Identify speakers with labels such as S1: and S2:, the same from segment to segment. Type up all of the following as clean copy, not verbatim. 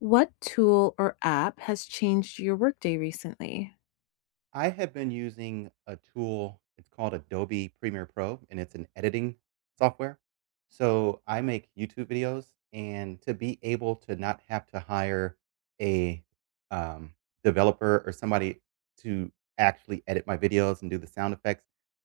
S1: What tool or app has changed your workday recently?
S2: I have been using a tool. It's called Adobe Premiere Pro, and it's an editing software. So I make YouTube videos, and to be able to not have to hire a um, developer or somebody to actually edit my videos and do the sound effects,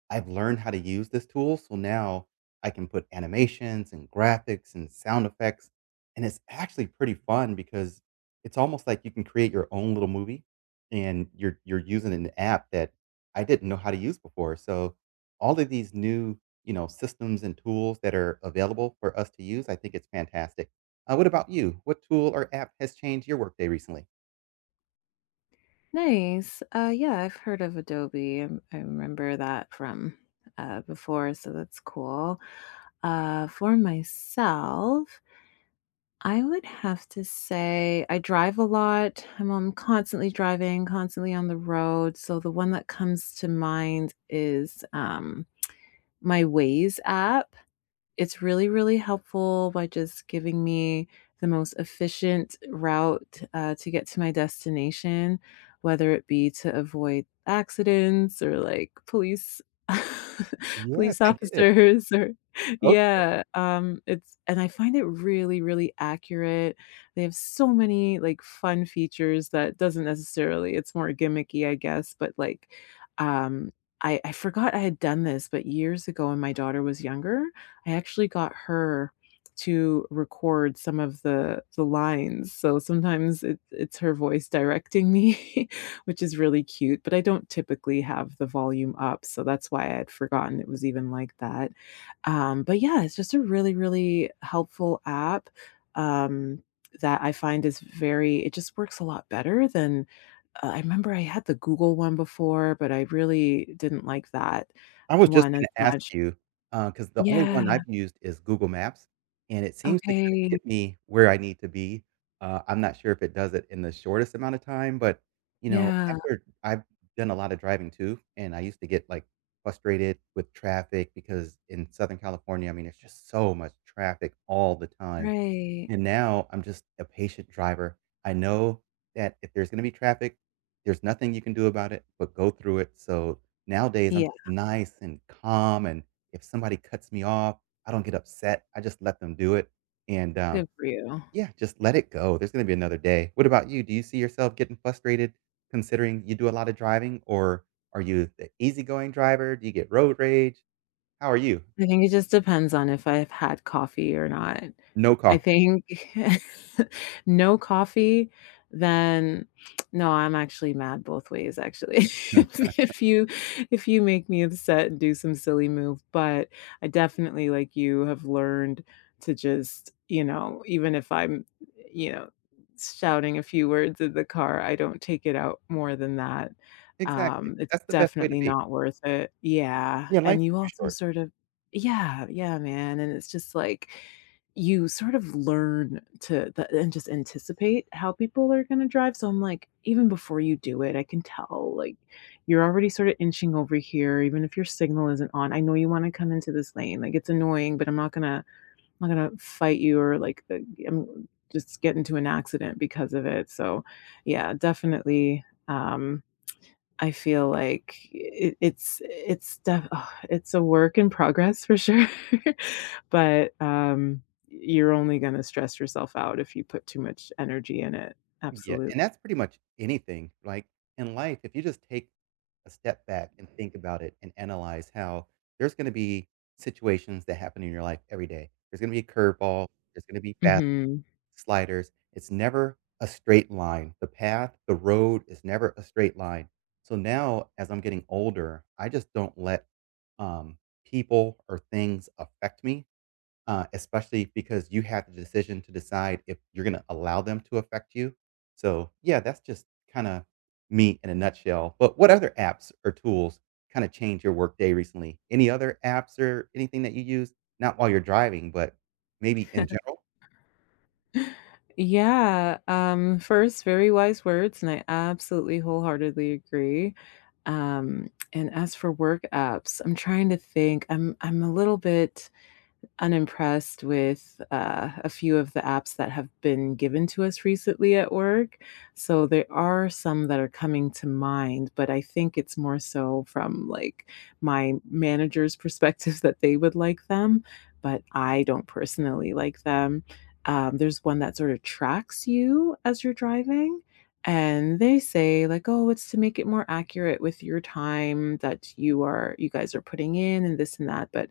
S2: I've learned how to use this tool. So now I can put animations and graphics and sound effects. And it's actually pretty fun because it's almost like you can create your own little movie and you're using an app that I didn't know how to use before. So all of these new, systems and tools that are available for us to use, I think it's fantastic. What about you? What tool or app has changed your workday recently?
S1: Nice. Yeah, I've heard of Adobe. I remember that from before, so that's cool. For myself, I would have to say I drive a lot. I'm constantly driving, constantly on the road. So the one that comes to mind is my Waze app. It's really, really helpful by just giving me the most efficient route, to get to my destination, whether it be to avoid accidents or, like, police
S2: Yes,
S1: police
S2: I get it.
S1: officers or
S2: Okay.
S1: yeah, it's and I find it really, really accurate. They have so many, like, fun features that doesn't necessarily it's more gimmicky, I guess, but, like, um, I forgot I had done this, but years ago when my daughter was younger, I actually got her to record some of the lines, so sometimes it's her voice directing me, which is really cute, but I don't typically have the volume up, so that's why I had forgotten it was even like that. But yeah, it's just a really, really helpful app, um, that I find is very it just works a lot better than I remember I had the Google one before, but I really didn't like that
S2: I was just
S1: one
S2: gonna
S1: as
S2: ask
S1: much.
S2: you, because the only
S1: Yeah,
S2: one I've used is Google Maps, and it seems to kinda
S1: okay.
S2: get me where I need to be. I'm not sure if it does it in the shortest amount of time, but,
S1: Yeah,
S2: after I've done a lot of driving too, and I used to get, like, frustrated with traffic because in Southern California, I mean, it's just so much traffic all the time.
S1: right.
S2: And now I'm just a patient driver. I know that if there's gonna be traffic, there's nothing you can do about it but go through it. So nowadays, I'm
S1: Yeah,
S2: just nice and calm, and if somebody cuts me off, I don't get upset. I just let them do it, and
S1: good for you.
S2: yeah, just let it go. There's gonna be another day. What about you? Do you see yourself getting frustrated considering you do a lot of driving, or are you the easygoing driver? Do you get road rage? How are you?
S1: I think it just depends on if I've had coffee or not.
S2: No
S1: I
S2: coffee.
S1: think no coffee, then no, I'm actually mad both ways actually. If if you if you make me upset and do some silly move, but I definitely, like you, have learned to just, even if I'm, you know, shouting a few words in the car, I don't take it out more than that.
S2: Exactly.
S1: It's
S2: That's the best way to
S1: definitely
S2: be.
S1: not worth it. Yeah,
S2: Yeah, life
S1: and
S2: is
S1: you
S2: too
S1: also
S2: short.
S1: sort of yeah, yeah, man, and it's just like you sort of learn to the and just anticipate how people are gonna drive, so I'm like, even before you do it, I can tell, like, you're already sort of inching over here, even if your signal isn't on. I know you wanna come into this lane, like, it's annoying, but I'm not gonna fight you or, like, am just get into an accident because of it, so, yeah, definitely, um I feel like it's def ugh, it's a work in progress for sure, but, you're only gonna stress yourself out if you put too much energy in it.
S2: Yeah,
S1: Absolutely.
S2: and that's pretty much anything. Like in life, if you just take a step back and think about it and analyze how there's going to be situations that happen in your life every day. There's going to be a curveball, there's going to be fast
S1: Mhm.
S2: sliders. It's never a straight line. The path, the road is never a straight line. So now, as I'm getting older, I just don't let um, people or things affect me especially because you have the decision to decide if you're going to allow them to affect you. So, yeah, that's just kind of me in a nutshell. But what other apps or tools kind of change your workday recently? Any other apps or anything that you use? Not while you're driving, but maybe in general?
S1: Yeah, first, very wise words, and I absolutely wholeheartedly agree. And as for work apps, I'm trying to think. I'm a little bit unimpressed with a few of the apps that have been given to us recently at work. So there are some that are coming to mind, but I think it's more so from like my manager's perspective that they would like them, but I don't personally like them. There's one that sort of tracks you as you're driving. And they say like, oh, it's to make it more accurate with your time that you are, you guys are putting in, and this and that. But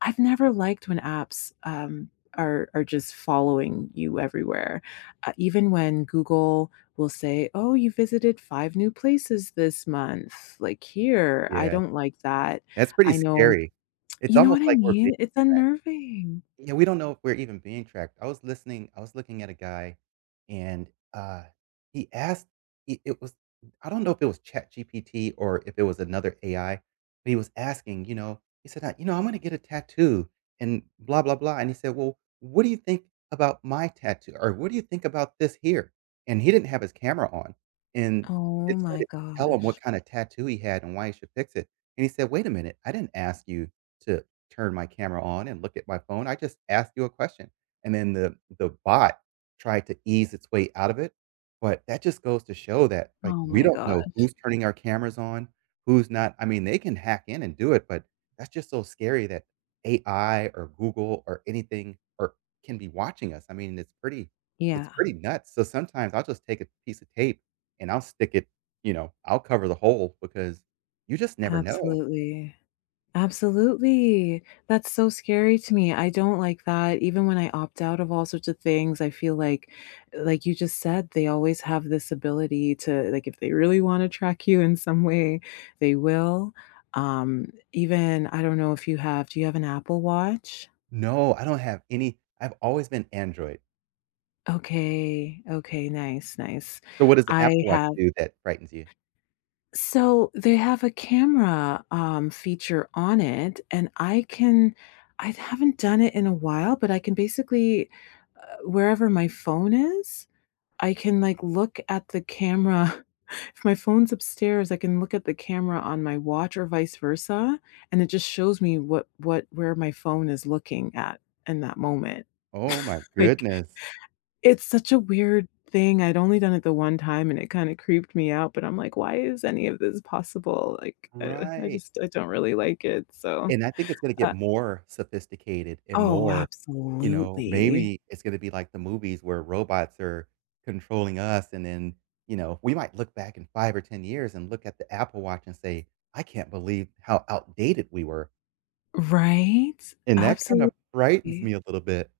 S1: I've never liked when apps, are just following you everywhere. Even when Google will say, "Oh, you visited 5 new places this month," like, here, I
S2: Yeah,
S1: don't like that.
S2: that's pretty
S1: I know
S2: scary. It's
S1: you know what
S2: almost
S1: I
S2: like we're
S1: mean? It's unnerving.
S2: yeah, we don't know if we're even being tracked. I was listening I was looking at a guy, and he asked I it was I don't know if it was ChatGPT or if it was another AI, but he was asking, he said, "I I'm gonna get a tattoo and blah, blah, blah," and he said, "Well, what do you think about my tattoo? Or what do you think about this here?" And he didn't have his camera on, and
S1: Oh
S2: it
S1: my
S2: started to tell him what
S1: gosh.
S2: kinda tattoo he had and why he should fix it, and he said, "Wait a minute, I didn't ask you to turn my camera on and look at my phone. I just asked you a question, and then the bot tried to ease its way out of it, but that just goes to show that, like,
S1: Oh
S2: we
S1: my
S2: don't
S1: god.
S2: know who's turning our cameras on, who's not. I mean, they can hack in and do it, but that's just so scary that AI or Google or anything or can be watching us. I mean, it's
S1: Yeah,
S2: pretty nuts. So sometimes I'll just take a piece of tape and I'll stick it, I'll cover the hole because you just never know.
S1: absolutely. Absolutely. That's so scary to me. I don't like that. Even when I opt out of all sorts of things, I feel like you just said, they always have this ability to like if they really want to track you in some way, they will. Even I don't know if you have, do you have an Apple Watch?
S2: No, I don't have any I've always been Android.
S1: Okay. Okay, nice, nice.
S2: So what does the
S1: I
S2: Apple Watch
S1: have
S2: do that frightens you?
S1: so they have a camera, feature on it, and I can I haven't done it in a while, but I can basically, wherever my phone is, I can, like, look at the camera. If my phone's upstairs, I can look at the camera on my watch or vice versa, and it just shows me what where my phone is looking at in that moment.
S2: Oh my
S1: Like
S2: goodness.
S1: it's such a weird thing, I'd only done it the one time, and it kinda creeped me out, but I'm like, "Why is any of this possible?" Like, I
S2: Right.
S1: just I don't really like it, so
S2: And I think it's gonna get
S1: uh
S2: more sophisticated and
S1: Oh,
S2: more,
S1: absolutely.
S2: maybe it's gonna be like the movies where robots are controlling us and then, we might look back in 5 or 10 years and look at the Apple Watch and say, "I can't believe how outdated we were."
S1: Right?
S2: And that kind
S1: Absolutely.
S2: of frightens me a little bit.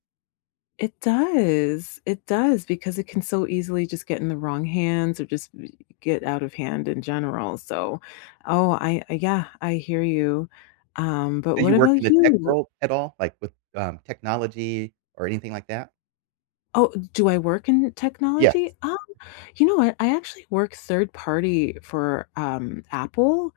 S1: It does, because it can so easily just get in the wrong hands or just b get out of hand in general, so Oh, I- yeah, I hear you. But
S2: Do you
S1: what
S2: work in
S1: about
S2: the tech
S1: you?
S2: world at all? Like with, technology or anything like that?
S1: Oh, do I work in
S2: Yes.
S1: technology? You know what? I actually work third party for, Apple,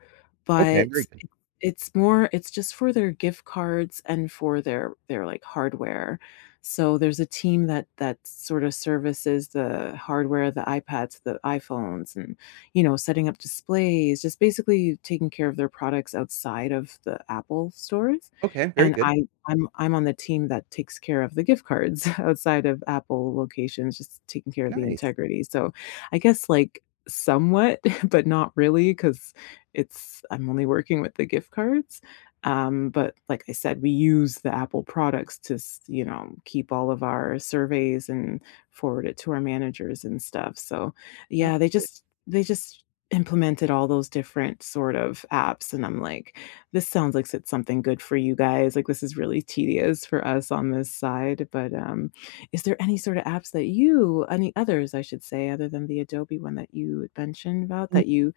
S2: Okay, very
S1: but
S2: good.
S1: it's more it's just for their gift cards and for their like, hardware. So there's a team that that sort of services the hardware, the iPads, the iPhones, and, you know, setting up displays, just basically taking care of their products outside of the Apple stores,
S2: Okay, very
S1: and
S2: good.
S1: I I'm on the team that takes care of the gift cards outside of Apple locations, just taking care of the
S2: Nice.
S1: integrity, so I guess like somewhat, but not really because it's I'm only working with the gift cards. But like I said, we use the Apple products to, s- you know, keep all of our surveys and forward it to our managers and stuff. So yeah, they
S2: Absolutely.
S1: just they just implemented all those different sort of apps and I'm like, this sounds like it's something good for you guys. Like this is really tedious for us on this side, but is there any sort of apps that you any others, I should say, other than the Adobe one that you had mentioned about
S2: N
S1: that you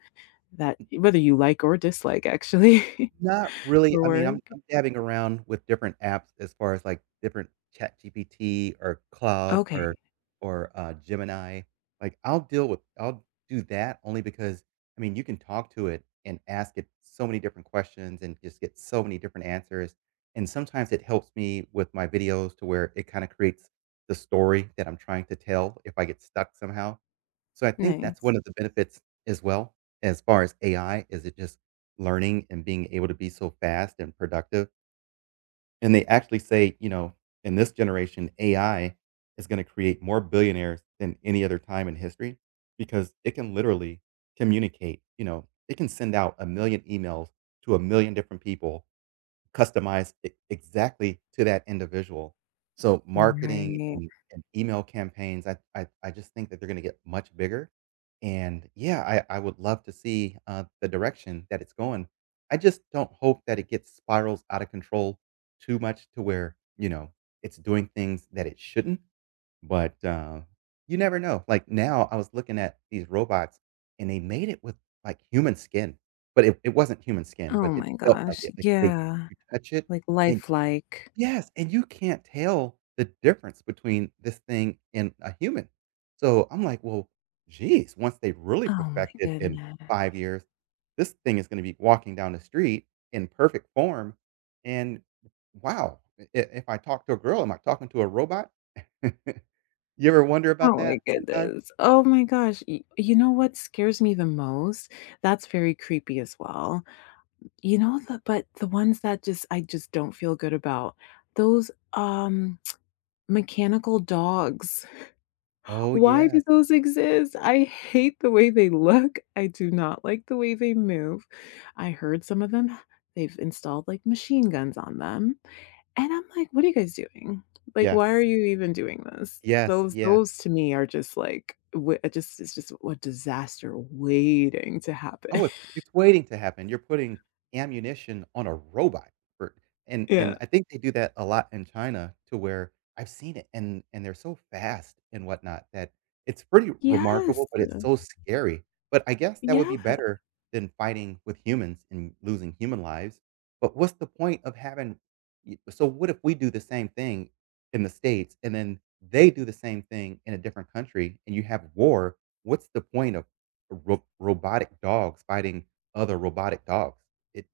S1: that whether you like or dislike actually
S2: Not really,
S1: or
S2: I mean,
S1: were?
S2: I'm dabbing around with different apps as far as, like, different ChatGPT or Cloud or
S1: Okay,
S2: or Gemini. Like, I'll deal with I'll do that only because, I mean, you can talk to it and ask it so many different questions and just get so many different answers, and sometimes it helps me with my videos to where it kinda creates the story that I'm trying to tell if I get stuck somehow. So I think that's
S1: nice.
S2: one of the benefits as well, as far as AI, is it just learning and being able to be so fast and productive. And they actually say, in this generation, AI is gonna create more billionaires than any other time in history because it can literally communicate, it can send out 1,000,000 emails to 1,000,000 different people. Customized e exactly to that individual. So marketing
S1: Right.
S2: and email campaigns, I just think that they're gonna get much bigger, and yeah, I would love to see, the direction that it's going. I just don't hope that it gets spirals out of control too much to where, it's doing things that it shouldn't. But you never know. Like, now I was looking at these robots, and they made it with, like, human skin, but it wasn't human skin,
S1: Oh
S2: but it
S1: my
S2: felt like
S1: gosh,
S2: it. Like, they
S1: yeah,
S2: you touch it,
S1: like,
S2: and
S1: lifelike.
S2: yes, and you can't tell the difference between this thing and a human. So, I'm like, "Well, geez, once they really
S1: Oh
S2: perfect
S1: my
S2: it in
S1: goodness.
S2: 5 years, this thing is gonna be walking down the street in perfect form, and wow, I if I talk to a girl, am I talking to a robot?" You ever wonder about
S1: Oh my
S2: that sometime?
S1: goodness. Oh my gosh. Y you know what scares me the most? That's very creepy as well. You know, the but the ones that just I just don't feel good about, those, mechanical dogs.
S2: Oh,
S1: Why do
S2: yes.
S1: those exist? I hate the way they look. I do not like the way they move. I heard some of them, they've installed, like, machine guns on them, and I'm like, "What are you guys doing? Like, why are
S2: Yes.
S1: you even doing this?"
S2: Yes, yes.
S1: Those to me are just like, w it just it's just a disaster waiting to happen.
S2: Oh, it's it's waiting to happen. You're putting ammunition on a robot for and
S1: Yeah.
S2: I think they do that a lot in China to where I've seen it and they're so fast and whatnot that it's pretty
S1: Yes.
S2: remarkable, but it's so scary. But I guess that would
S1: Yeah.
S2: be better than fighting with humans and losing human lives. But what's the point of having y so what if we do the same thing in the States and then they do the same thing in a different country and you have war? What's the point of ro robotic dogs fighting other robotic dogs. It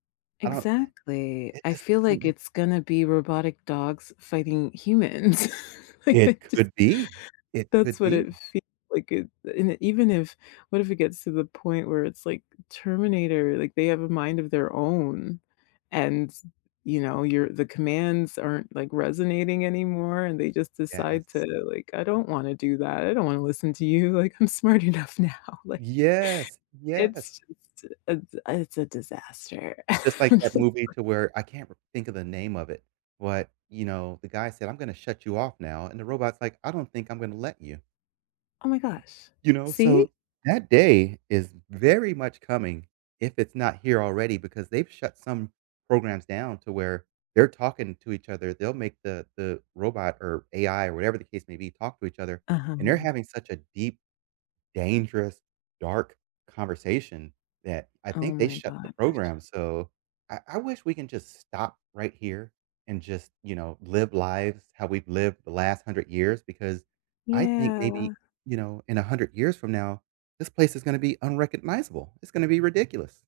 S2: I don't
S1: Exactly.
S2: it
S1: I
S2: just
S1: feel
S2: doesn't
S1: like
S2: make
S1: it's gonna be robotic dogs fighting humans. Like,
S2: it
S1: I just
S2: could be. It
S1: that's
S2: could
S1: what
S2: be.
S1: it feels like it and it- even if what if it gets to the point where it's like Terminator, like, they have a mind of their own, and, you know, your the commands aren't, like, resonating anymore, and they just decide to,
S2: Yes.
S1: like, "I don't wanna do that. I don't wanna listen to you. Like, I'm smart enough now." Like,
S2: Yes, yes.
S1: it's just it's a disaster.
S2: Just like that movie to where I can't think of the name of it, but, the guy said, "I'm gonna shut you off now," and the robot's like, "I don't think I'm gonna let you."
S1: Oh my gosh.
S2: You know,
S1: See?
S2: so that day is very much coming if it's not here already because they've shut some programs down to where they're talking to each other. They'll make the robot or AI or whatever the case may be talk to each other, and they're
S1: Uh-huh.
S2: having such a deep dangerous, dark conversation that I
S1: Oh
S2: think they
S1: my
S2: shut the
S1: gosh.
S2: program, so I wish we can just stop right here and just, live lives how we've lived the last 100 years because I think maybe,
S1: Yeah.
S2: in 100 years from now, this place is gonna be unrecognizable. It's gonna be ridiculous.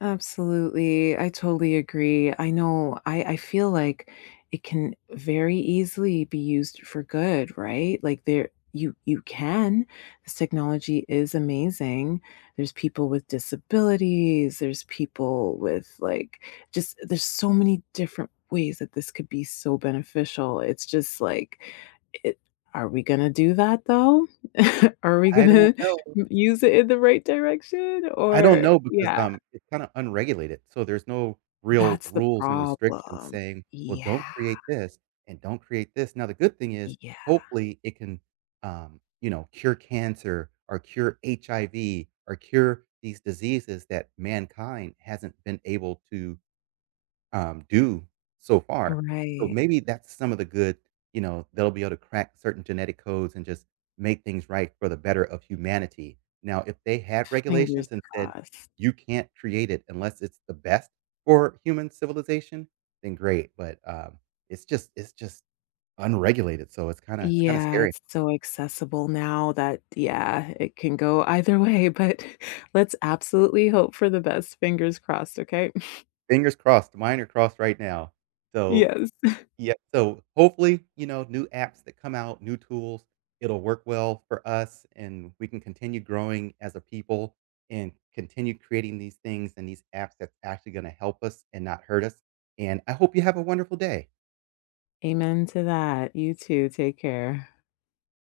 S1: Absolutely. I totally agree. I know I feel like it can very easily be used for good, right? Like there you you can. This technology is amazing. There's people with disabilities, there's people with like just there's so many different ways that this could be so beneficial. It's just like it, are we going to do that though? are we
S2: I
S1: going
S2: don't
S1: to
S2: know.
S1: use it in the right direction
S2: I don't
S1: or
S2: know because,
S1: yeah,
S2: it's kinda unregulated, so there's no real
S1: that's the
S2: rules and restrictions
S1: problem.
S2: saying, "Well, don't
S1: Yeah,
S2: create this and don't create this." Now the good thing is,
S1: yeah,
S2: hopefully, it can, you know, cure cancer or cure HIV or cure these diseases that mankind hasn't been able to do so far. So
S1: right.
S2: maybe that's some of the good, they'll be able to crack certain genetic codes and just make things right for the better of humanity. Now, if they had
S1: Fingers
S2: regulations and said,
S1: crossed.
S2: you can't create it unless it's the best for human civilization, then great. But it's just unregulated. So it's kind of
S1: Yeah,
S2: scary.
S1: it's so accessible now that yeah, it can go either way, but let's absolutely hope for the best. Fingers crossed, okay?
S2: Fingers crossed, mine are crossed right now. So
S1: Yes.
S2: yeah, so hopefully, new apps that come out, new tools, it'll work well for us and we can continue growing as a people and continue creating these things and these apps that's actually going to help us and not hurt us. And I hope you have a wonderful day.
S1: Amen to that. You too. Take care.